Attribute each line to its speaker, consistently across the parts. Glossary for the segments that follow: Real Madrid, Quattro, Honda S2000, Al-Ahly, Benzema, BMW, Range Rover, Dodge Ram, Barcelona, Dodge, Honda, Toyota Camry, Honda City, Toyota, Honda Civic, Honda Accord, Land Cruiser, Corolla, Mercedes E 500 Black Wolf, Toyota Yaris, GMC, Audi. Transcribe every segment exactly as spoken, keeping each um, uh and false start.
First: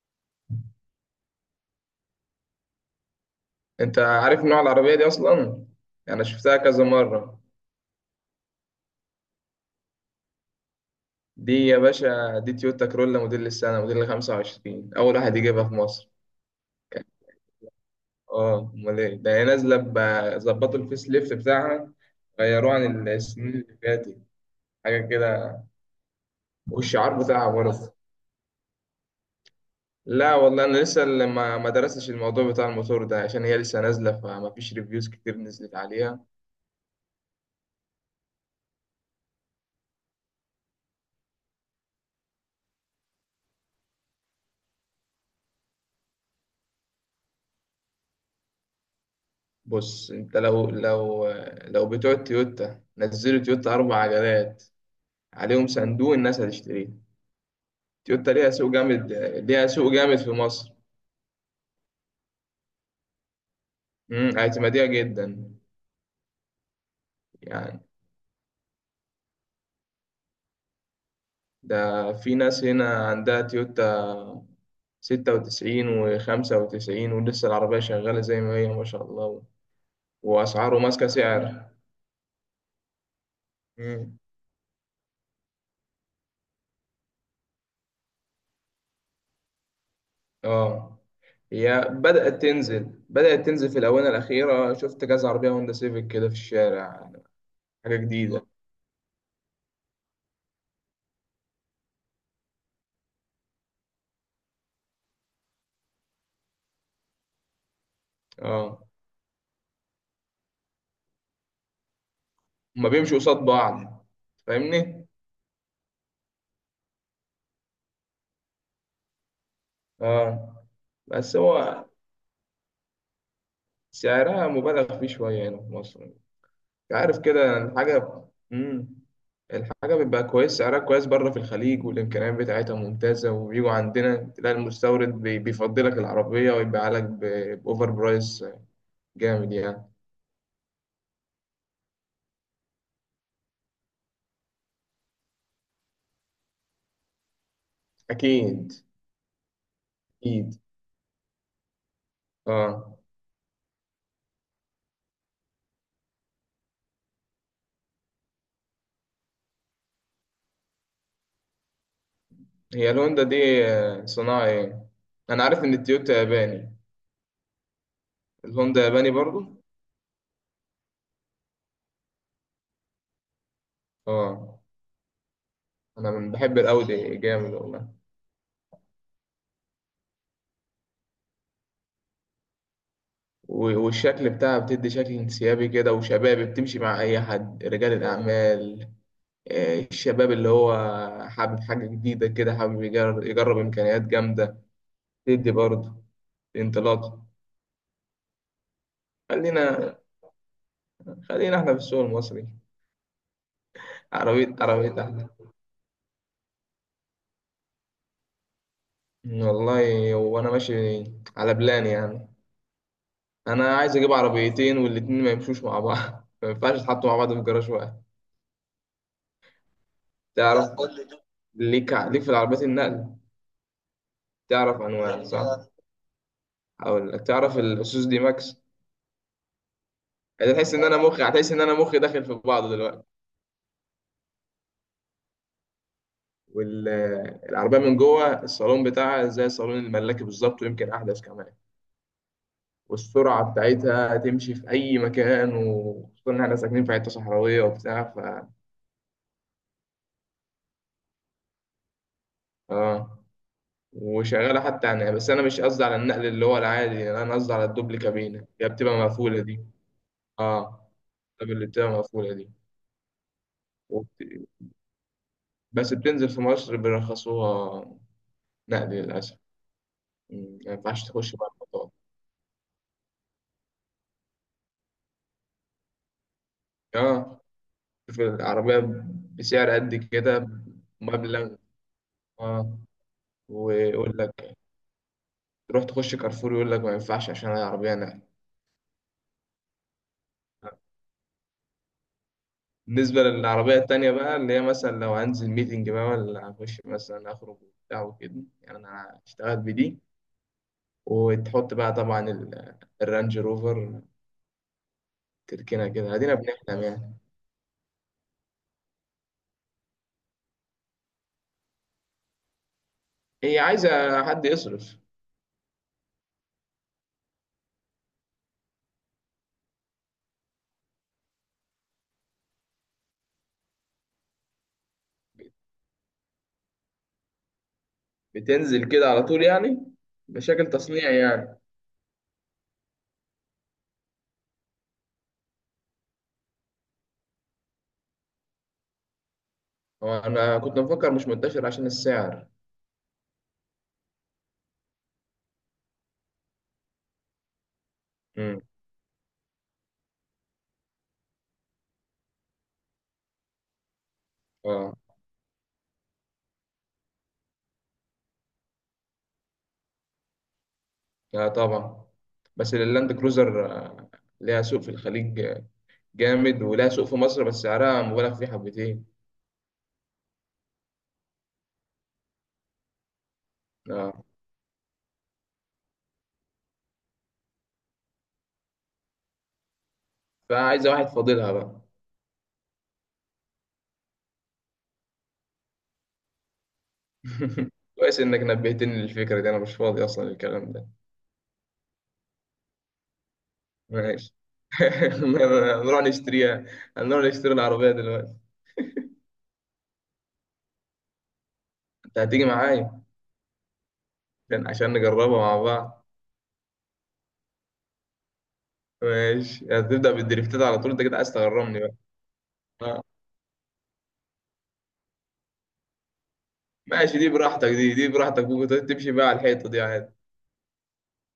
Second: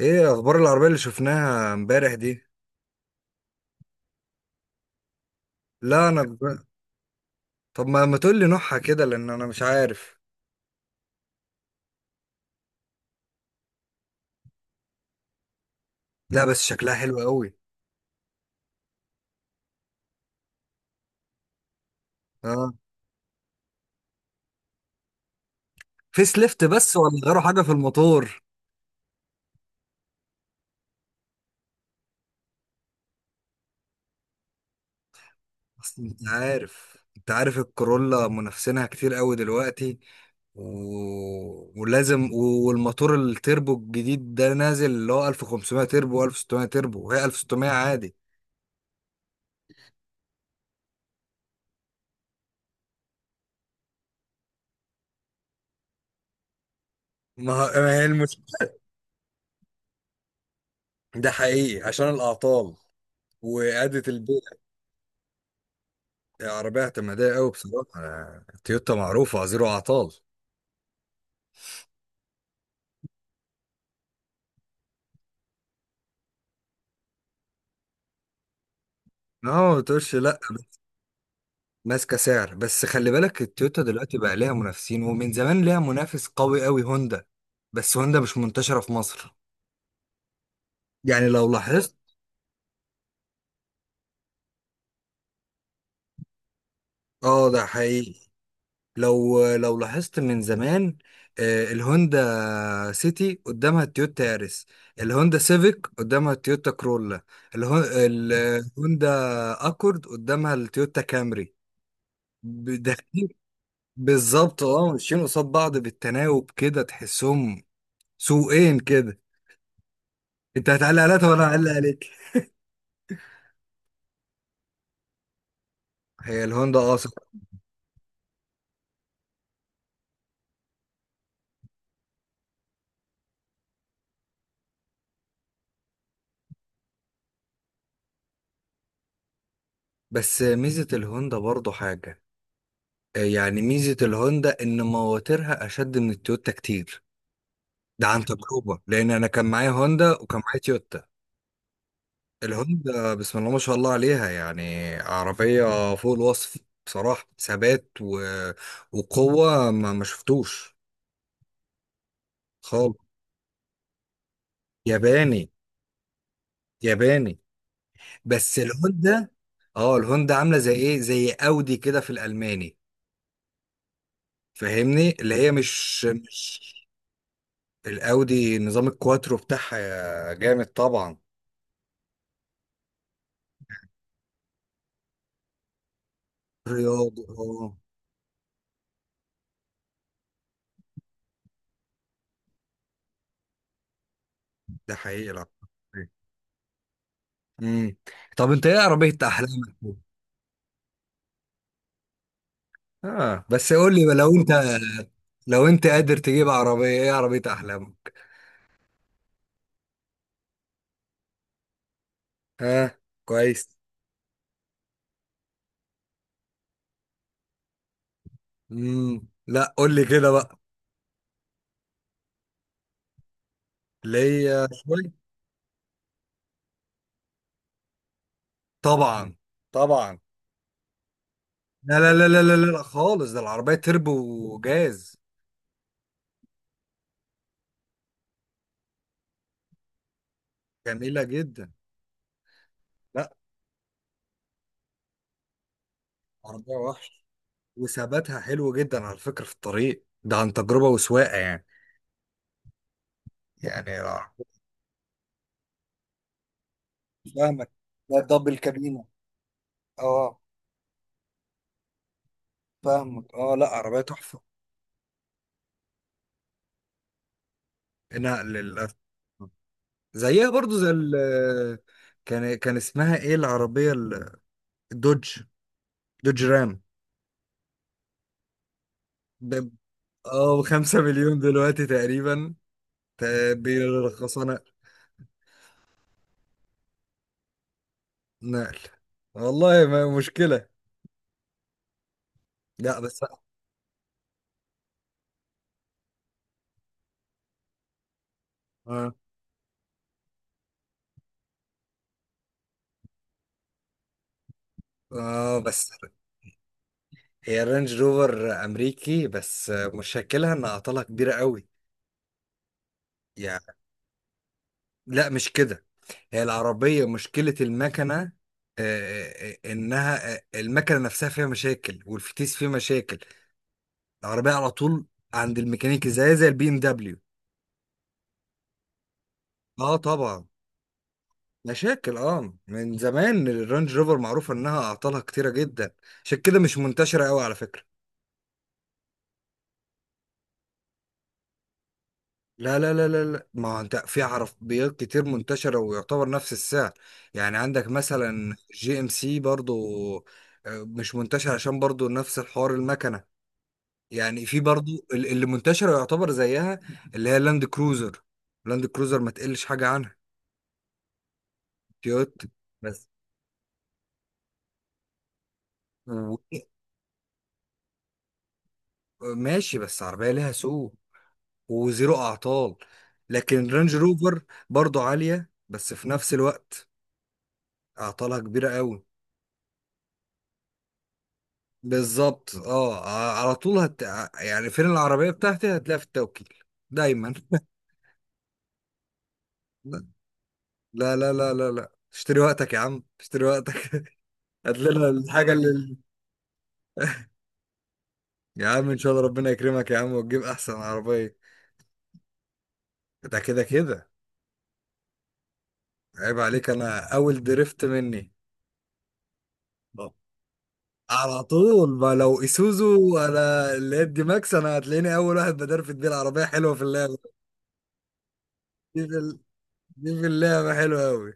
Speaker 1: ايه اخبار العربية اللي شفناها امبارح دي؟
Speaker 2: انت عارف نوع العربية دي اصلا؟
Speaker 1: لا انا
Speaker 2: انا
Speaker 1: ب...
Speaker 2: شفتها كذا مرة.
Speaker 1: طب ما ما تقول لي نوعها كده، لان انا مش عارف.
Speaker 2: دي يا باشا، دي تويوتا كرولا موديل السنة، موديل خمسة وعشرين، اول واحد يجيبها في مصر.
Speaker 1: لا بس شكلها حلو قوي.
Speaker 2: اه، امال ايه ده، هي نازلة ب- ظبطوا الفيس ليفت بتاعها،
Speaker 1: اه.
Speaker 2: غيروه عن السنين اللي فاتت، حاجة كده،
Speaker 1: فيس ليفت بس،
Speaker 2: والشعار
Speaker 1: ولا غيروا
Speaker 2: بتاعها
Speaker 1: حاجة في
Speaker 2: برضه.
Speaker 1: الموتور؟
Speaker 2: لا والله، انا لسه اللي ما ما درستش الموضوع بتاع الموتور ده عشان هي لسه نازلة، فما فيش ريفيوز كتير نزلت
Speaker 1: اصل
Speaker 2: عليها.
Speaker 1: انت عارف انت عارف الكورولا منافسينها كتير قوي دلوقتي، و... ولازم و- والموتور التربو الجديد ده نازل، اللي هو ألف وخمسمية تربو و1600 تربو، وهي ألف وستمية عادي.
Speaker 2: بص انت، لو لو لو بتوع تويوتا نزلوا تويوتا اربع عجلات عليهم صندوق، الناس هتشتريها.
Speaker 1: ما ما هي
Speaker 2: تويوتا
Speaker 1: المشكلة.
Speaker 2: ليها سوق جامد، ليها سوق جامد في مصر.
Speaker 1: ده حقيقي عشان الأعطال وإعادة
Speaker 2: امم
Speaker 1: البيع.
Speaker 2: اعتمادية جدا.
Speaker 1: عربية اعتمادية قوي،
Speaker 2: يعني
Speaker 1: بصراحة تويوتا معروفة زيرو أعطال.
Speaker 2: ده في ناس هنا عندها تويوتا ستة وتسعين وخمسة وتسعين، ولسه العربية شغالة زي ما هي، ما شاء الله.
Speaker 1: اه، ما تقولش لأ بس.
Speaker 2: وأسعاره ماسكة سعر.
Speaker 1: ماسكة سعر، بس خلي بالك، التويوتا دلوقتي
Speaker 2: امم.
Speaker 1: بقى ليها منافسين، ومن زمان ليها منافس قوي قوي، هوندا. بس هوندا مش منتشرة في مصر.
Speaker 2: اه،
Speaker 1: يعني لو
Speaker 2: هي
Speaker 1: لاحظت.
Speaker 2: بدأت تنزل، بدأت تنزل في الآونة الأخيرة، شفت كذا عربية هوندا سيفيك كده في الشارع،
Speaker 1: اه، ده
Speaker 2: حاجة
Speaker 1: حقيقي.
Speaker 2: جديدة.
Speaker 1: لو لو لاحظت من زمان، آه، الهوندا سيتي قدامها التويوتا ياريس، الهوندا سيفيك قدامها التويوتا كرولا، الهون-
Speaker 2: اه،
Speaker 1: الهوندا اكورد قدامها التويوتا كامري.
Speaker 2: هما بيمشوا
Speaker 1: داخلين.
Speaker 2: قصاد بعض،
Speaker 1: بالظبط، اه،
Speaker 2: فاهمني؟
Speaker 1: ماشيين قصاد بعض بالتناوب كده، تحسهم سوقين كده.
Speaker 2: اه،
Speaker 1: انت هتعلق عليها
Speaker 2: بس
Speaker 1: وانا هعلق
Speaker 2: هو
Speaker 1: عليك.
Speaker 2: سعرها مبالغ فيه شوية هنا في مصر، أنت
Speaker 1: هي الهوندا، اه صح.
Speaker 2: عارف كده الحاجة. مم. الحاجة بيبقى كويس سعرها كويس بره في الخليج، والإمكانيات بتاعتها ممتازة، وبيجوا عندنا تلاقي المستورد بي- بيفضلك العربية ويبيعها لك ب- بأوفر برايس، جامد يعني.
Speaker 1: بس ميزة الهوندا برضو حاجة. آه، يعني ميزة الهوندا ان مواترها اشد من التويوتا كتير. ده عن
Speaker 2: أكيد
Speaker 1: تجربة، لان انا كان معايا هوندا وكان
Speaker 2: أكيد.
Speaker 1: معايا تويوتا.
Speaker 2: آه.
Speaker 1: الهوندا بسم الله ما شاء الله عليها، يعني عربية فوق الوصف. بصراحة ثبات و... وقوة ما ما شفتوش
Speaker 2: هي
Speaker 1: خالص.
Speaker 2: الهوندا دي آه، صناعة إيه؟ أنا
Speaker 1: ياباني.
Speaker 2: عارف إن التويوتا ياباني.
Speaker 1: ياباني. بس
Speaker 2: الهوندا ياباني
Speaker 1: الهوندا،
Speaker 2: برضو.
Speaker 1: اه الهوندا عامله زي ايه، زي اودي كده في الالماني.
Speaker 2: آه.
Speaker 1: فاهمني؟ اللي هي مش
Speaker 2: أنا من- بحب
Speaker 1: مش
Speaker 2: الأودي جامد والله،
Speaker 1: الاودي نظام الكواترو بتاعها جامد طبعا.
Speaker 2: و- والشكل بتاعها بتدي شكل انسيابي كده وشبابي، بتمشي مع أي
Speaker 1: رياضي،
Speaker 2: حد،
Speaker 1: اه.
Speaker 2: رجال الأعمال. آه، الشباب اللي هو حابب حاجة جديدة كده، حابب يجرب, يجرب إمكانيات جامدة،
Speaker 1: ده حقيقي، لا.
Speaker 2: تدي برضه انطلاق.
Speaker 1: امم. طب انت ايه عربيه احلامك؟
Speaker 2: خلينا خلينا احنا في السوق المصري،
Speaker 1: اه بس قول لي بقى، لو انت،
Speaker 2: عربية عربية احلى.
Speaker 1: لو انت قادر تجيب عربيه، ايه عربيه احلامك؟
Speaker 2: والله، وأنا ماشي على بلان يعني.
Speaker 1: ها. كويس.
Speaker 2: أنا عايز أجيب عربيتين والاتنين ما يمشوش مع بعض ما ينفعش يتحطوا مع بعض في جراج واحد.
Speaker 1: امم لا، قول لي كده بقى.
Speaker 2: تعرف، ليك ليك في العربيات النقل،
Speaker 1: اللي هي
Speaker 2: تعرف أنواع
Speaker 1: شويه.
Speaker 2: صح؟ هقول لك، تعرف الاصوص دي ماكس.
Speaker 1: طبعا، طبعا.
Speaker 2: هتحس ان انا مخي هتحس ان انا
Speaker 1: لا
Speaker 2: مخي
Speaker 1: لا
Speaker 2: داخل
Speaker 1: لا
Speaker 2: في
Speaker 1: لا لا
Speaker 2: بعضه
Speaker 1: لا لا،
Speaker 2: دلوقتي.
Speaker 1: خالص، ده العربيه تربو وجاز.
Speaker 2: والعربيه من جوه الصالون بتاعها زي صالون الملاكي بالظبط، ويمكن احدث
Speaker 1: جميلة
Speaker 2: كمان.
Speaker 1: جدا. لا،
Speaker 2: والسرعه بتاعتها تمشي في اي مكان، وخصوصا ان احنا
Speaker 1: عربية
Speaker 2: ساكنين في حته
Speaker 1: وحش،
Speaker 2: صحراويه وبتاع، ف
Speaker 1: وثباتها حلو جدا على فكرة في الطريق، ده عن تجربة وسواقة يعني.
Speaker 2: اه،
Speaker 1: يعني آه.
Speaker 2: وشغاله حتى يعني. بس انا مش قصدي على النقل اللي هو العادي، يعني انا قصدي على
Speaker 1: فاهمك.
Speaker 2: الدوبل
Speaker 1: لا،
Speaker 2: كابينه،
Speaker 1: دبل
Speaker 2: هي بتبقى
Speaker 1: كابينة.
Speaker 2: مقفوله دي.
Speaker 1: اه.
Speaker 2: اه، طب اللي بتبقى مقفوله دي
Speaker 1: فاهمك، اه لا عربية تحفة.
Speaker 2: وبت... بس بتنزل في مصر، بيرخصوها
Speaker 1: انها
Speaker 2: نقل
Speaker 1: للأسف.
Speaker 2: للاسف.
Speaker 1: زيها
Speaker 2: مم. ما
Speaker 1: برضو زي
Speaker 2: ينفعش
Speaker 1: ال.
Speaker 2: تخش بقى المطار.
Speaker 1: كان كان اسمها ايه العربية ال- الدوج. دوج رام.
Speaker 2: اه، شوف العربية
Speaker 1: ب-
Speaker 2: بسعر قد كده،
Speaker 1: اه، خمسة مليون
Speaker 2: مبلغ.
Speaker 1: دلوقتي تقريبا.
Speaker 2: اه،
Speaker 1: ت-
Speaker 2: ويقول
Speaker 1: بيرخصوها
Speaker 2: لك
Speaker 1: نقل.
Speaker 2: تروح تخش كارفور، يقول لك ما ينفعش عشان العربية نقل.
Speaker 1: نقل. والله ما مشكلة. لا بس.
Speaker 2: بالنسبة للعربية التانية بقى، اللي هي مثلا لو هنزل ميتنج بقى، ولا هخش مثلا أخرج وبتاع وكده، يعني
Speaker 1: اه.
Speaker 2: أنا اشتغلت بدي، وتحط بقى طبعا ال- الرانج روفر،
Speaker 1: آه
Speaker 2: تركينة
Speaker 1: بس،
Speaker 2: كده، أدينا بنحلم يعني.
Speaker 1: هي الرينج روفر امريكي، بس مشكلها ان اعطالها كبيره قوي.
Speaker 2: هي
Speaker 1: يعني.
Speaker 2: عايزة حد يصرف.
Speaker 1: لا مش كده. هي العربيه مشكله المكنه، آه، آه، انها آه، المكنه نفسها فيها مشاكل، والفتيس فيه مشاكل. العربيه على طول عند الميكانيكي، زي زي البي ام دبليو.
Speaker 2: بتنزل كده على طول يعني،
Speaker 1: اه طبعا.
Speaker 2: مشاكل تصنيع يعني.
Speaker 1: مشاكل، اه من زمان الرينج روفر معروفه انها اعطالها كتيره جدا، عشان كده مش منتشره قوي على فكره.
Speaker 2: هو انا كنت مفكر مش منتشر عشان السعر.
Speaker 1: لا لا لا لا لا، ما هو انت في عربيات كتير منتشرة ويعتبر نفس السعر. يعني عندك مثلا، مم.
Speaker 2: امم.
Speaker 1: جي ام سي برضو. آه، مش منتشر عشان برضو نفس الحوار، المكنة. يعني في
Speaker 2: اه.
Speaker 1: برضو ال- اللي منتشرة يعتبر زيها. اللي هي لاند كروزر. لاند كروزر ما تقلش حاجة عنها.
Speaker 2: لا طبعا.
Speaker 1: تويوتا.
Speaker 2: بس
Speaker 1: بس
Speaker 2: اللاند كروزر آه، ليها سوق في الخليج آه،
Speaker 1: و-
Speaker 2: جامد، ولها سوق في مصر، بس سعرها مبالغ فيه حبتين.
Speaker 1: ماشي، بس عربية ليها سوق وزيرو أعطال. لكن رانج
Speaker 2: اه،
Speaker 1: روفر برضو عالية، بس في نفس الوقت أعطالها كبيرة قوي.
Speaker 2: فعايزه واحد فاضلها بقى.
Speaker 1: بالظبط، اه. على طول هت... يعني فين العربية بتاعتي؟ هتلاقيها في التوكيل دايما.
Speaker 2: كويس انك نبهتني للفكره دي، انا مش فاضي اصلا للكلام ده.
Speaker 1: لا لا لا لا لا لا. اشتري وقتك يا عم، اشتري وقتك.
Speaker 2: ماشي.
Speaker 1: هات لنا الحاجة اللي.
Speaker 2: نروح نشتريها، هنروح نشتري العربيه دلوقتي.
Speaker 1: يا عم ان شاء الله ربنا يكرمك يا عم، وتجيب احسن عربية.
Speaker 2: انت هتيجي معايا
Speaker 1: ده كده كده.
Speaker 2: عشان عشان نجربها مع بعض.
Speaker 1: عيب عليك، انا اول درفت مني.
Speaker 2: ماشي، هتبدا
Speaker 1: آه.
Speaker 2: بالدريفتات على طول، انت كده عايز
Speaker 1: على
Speaker 2: تغرمني
Speaker 1: طول. ما لو
Speaker 2: بقى.
Speaker 1: اسوزو انا، اللي هي دي ماكس، انا هتلاقيني اول واحد بدرفت بيه. العربية حلوة في اللعبة.
Speaker 2: ماشي، دي براحتك، دي دي براحتك، ممكن
Speaker 1: دي
Speaker 2: تمشي
Speaker 1: في, ال...
Speaker 2: بقى على الحيطه دي
Speaker 1: دي
Speaker 2: عادي.
Speaker 1: في اللعبة حلوة قوي.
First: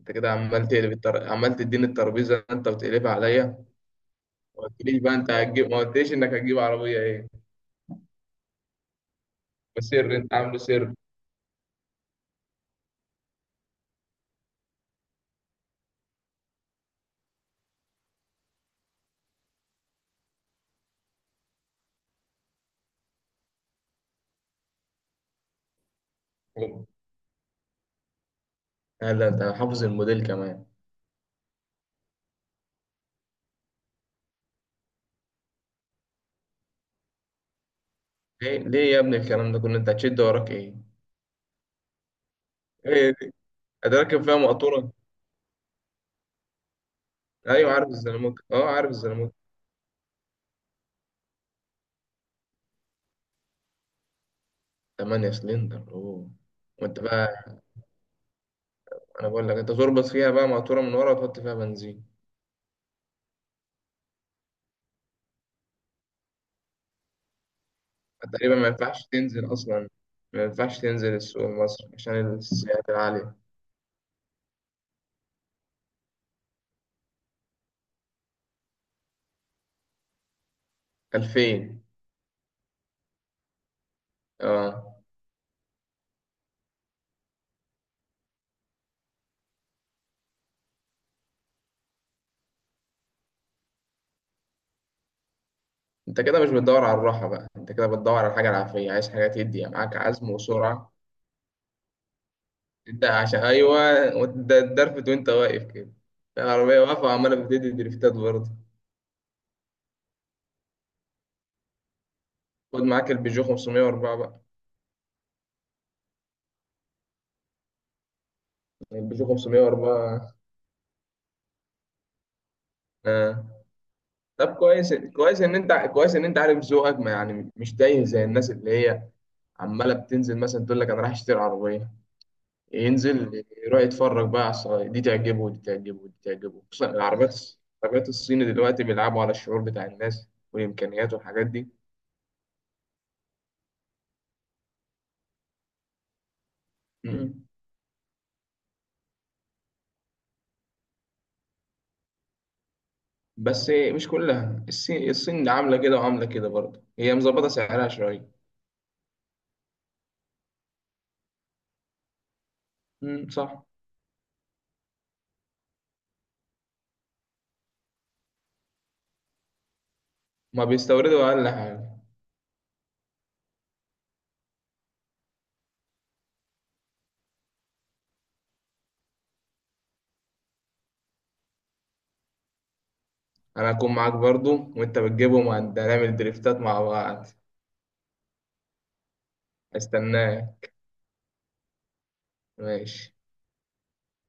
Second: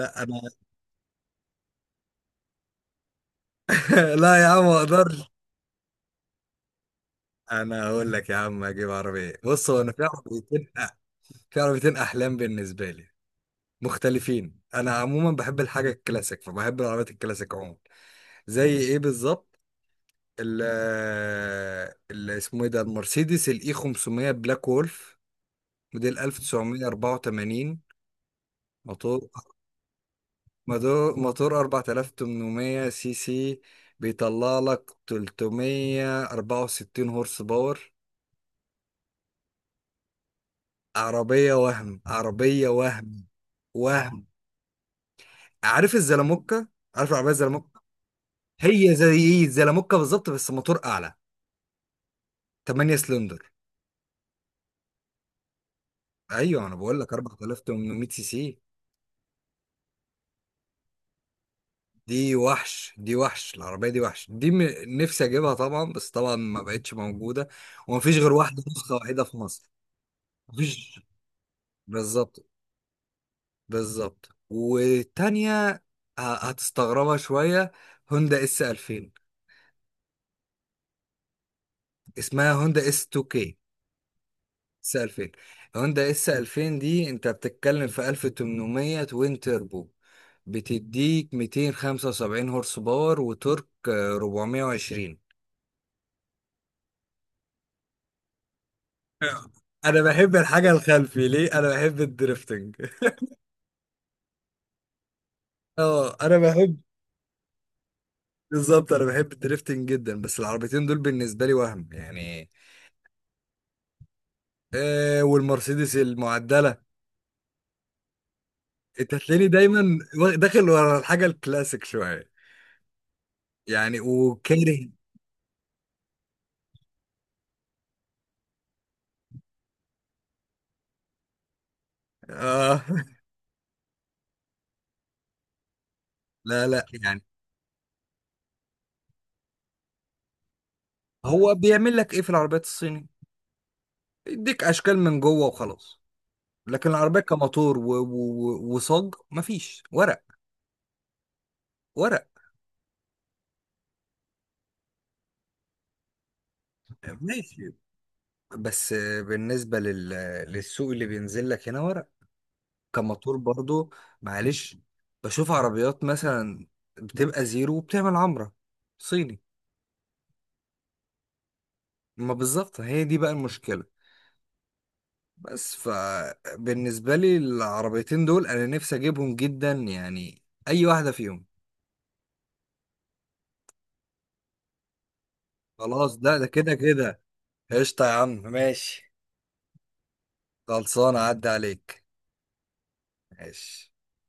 Speaker 2: انت كده
Speaker 1: انا.
Speaker 2: عمال تقلب التر... عمال تديني الترابيزه انت وتقلبها عليا.
Speaker 1: لا يا
Speaker 2: ما
Speaker 1: عم ما
Speaker 2: قلتليش بقى انت
Speaker 1: اقدرش.
Speaker 2: هتجيب ما قلتليش انك هتجيب عربيه ايه؟
Speaker 1: انا هقول لك يا عم اجيب عربيه. بص، هو انا في
Speaker 2: وسر، انت عامله
Speaker 1: عربيتين،
Speaker 2: سر.
Speaker 1: في عربيتين احلام بالنسبه لي. مختلفين. انا عموما بحب الحاجه الكلاسيك، فبحب العربيات الكلاسيك عموما. زي ايه بالظبط؟ ال اللي اسمه ايه ده، المرسيدس الاي خمسمية بلاك وولف، موديل ألف وتسعمية أربعة وثمانين.
Speaker 2: لا لا،
Speaker 1: موتور،
Speaker 2: انت حافظ الموديل كمان؟
Speaker 1: موتور موتور أربعة آلاف وثمنمية سي سي، بيطلع لك ثلثمية أربعة وستين هورس باور.
Speaker 2: ليه، ليه يا ابني الكلام ده كله، انت هتشد وراك ايه؟
Speaker 1: عربيه وهم، عربيه
Speaker 2: ايه
Speaker 1: وهم،
Speaker 2: دي، أنا راكب
Speaker 1: وهم.
Speaker 2: فيها مقطوره.
Speaker 1: عارف الزلموكة؟ عارف العربية
Speaker 2: ايوه
Speaker 1: الزلموكة؟
Speaker 2: عارف الزلموت، اه، عارف
Speaker 1: هي
Speaker 2: الزلموت.
Speaker 1: زي الزلموكة بالظبط بس موتور اعلى، تمن سلندر.
Speaker 2: 8 سلندر، اوه.
Speaker 1: ايوه انا بقول
Speaker 2: وانت
Speaker 1: لك
Speaker 2: بقى،
Speaker 1: أربعة آلاف وثمنمية سي سي.
Speaker 2: انا بقول لك انت تربط فيها بقى مقطوره من ورا وتحط فيها بنزين،
Speaker 1: دي وحش دي وحش العربية، دي وحش دي م... نفسي اجيبها طبعا، بس طبعا ما بقتش موجودة، ومفيش غير
Speaker 2: تقريبا
Speaker 1: واحدة،
Speaker 2: ما
Speaker 1: نسخة
Speaker 2: ينفعش
Speaker 1: واحدة في
Speaker 2: تنزل
Speaker 1: مصر.
Speaker 2: أصلا، ما ينفعش
Speaker 1: مفيش.
Speaker 2: تنزل السوق مصر عشان
Speaker 1: بالظبط.
Speaker 2: السعرات العالية.
Speaker 1: بالظبط. والتانية ه- هتستغربها شوية، هوندا اس ألفين.
Speaker 2: الفين.
Speaker 1: اسمها هوندا اس اتنين كي، اس
Speaker 2: اه،
Speaker 1: ألفين. هوندا اس ألفين دي انت بتتكلم في ألف وثمنمية توين تيربو، بتديك مئتين وخمسة وسبعين هورس باور وتورك آه، أربعمية وعشرين.
Speaker 2: انت كده مش بتدور على الراحة بقى، انت كده بتدور على حاجة العافية، عايز حاجة تدي يعني معاك
Speaker 1: انا
Speaker 2: عزم
Speaker 1: بحب الحاجه
Speaker 2: وسرعة.
Speaker 1: الخلفي، ليه؟ انا بحب الدريفتنج.
Speaker 2: انت عشان ايوه وت- الدرفت وانت واقف كده،
Speaker 1: اه انا بحب.
Speaker 2: العربية واقفة وعمالة بتدي دريفتات برضه.
Speaker 1: بالظبط. انا بحب الدريفتنج جدا. بس العربيتين دول بالنسبه لي وهم يعني.
Speaker 2: خد معاك البيجو خمسمية واربعة بقى،
Speaker 1: آه والمرسيدس المعدله. انت
Speaker 2: البيجو
Speaker 1: هتلاقيني دايما
Speaker 2: خمسمية واربعة.
Speaker 1: وا- داخل ورا الحاجه الكلاسيك شويه،
Speaker 2: اه،
Speaker 1: يعني
Speaker 2: طب
Speaker 1: وكاره.
Speaker 2: كويس، كويس ان انت كويس ان انت عارف ذوقك، ما يعني مش تايه زي الناس اللي هي عماله بتنزل مثلا تقول لك انا رايح اشتري عربيه،
Speaker 1: اه.
Speaker 2: ينزل يروح يتفرج بقى على الصغير، دي تعجبه، ودي تعجبه، ودي تعجبه،
Speaker 1: لا لا،
Speaker 2: خصوصا
Speaker 1: يعني.
Speaker 2: العربيات. العربيات الصيني دلوقتي بيلعبوا على الشعور بتاع الناس والإمكانيات والحاجات
Speaker 1: هو
Speaker 2: دي.
Speaker 1: بيعمل لك ايه في العربيات الصيني؟ يديك اشكال من جوه وخلاص. لكن العربيات
Speaker 2: مم.
Speaker 1: كموتور و... و... و- وصاج، مفيش ورق. ورق.
Speaker 2: بس مش كلها، الصين الصين عاملة كده وعاملة كده برضه، هي مظبطة
Speaker 1: ماشي
Speaker 2: سعرها شوية.
Speaker 1: بس. بالنسبة لل... للسوق اللي بينزل لك هنا ورق،
Speaker 2: مم،
Speaker 1: كموتور
Speaker 2: صح.
Speaker 1: برضو. معلش. بشوف عربيات مثلا بتبقى زيرو وبتعمل عمرة، صيني.
Speaker 2: ما بيستوردوا أقل حاجة.
Speaker 1: ما بالظبط، هي دي بقى المشكلة. بس فبالنسبة لي العربيتين دول انا نفسي اجيبهم جدا يعني، اي واحدة فيهم.
Speaker 2: أنا هكون معاك برضه، وأنت بتجيبهم وهنعمل
Speaker 1: خلاص، ده ده
Speaker 2: دريفتات
Speaker 1: كده
Speaker 2: مع
Speaker 1: كده.
Speaker 2: بعض.
Speaker 1: قشطة يا عم، ماشي.
Speaker 2: استناك.
Speaker 1: خلصانة عدى عليك.
Speaker 2: ماشي
Speaker 1: ماشي.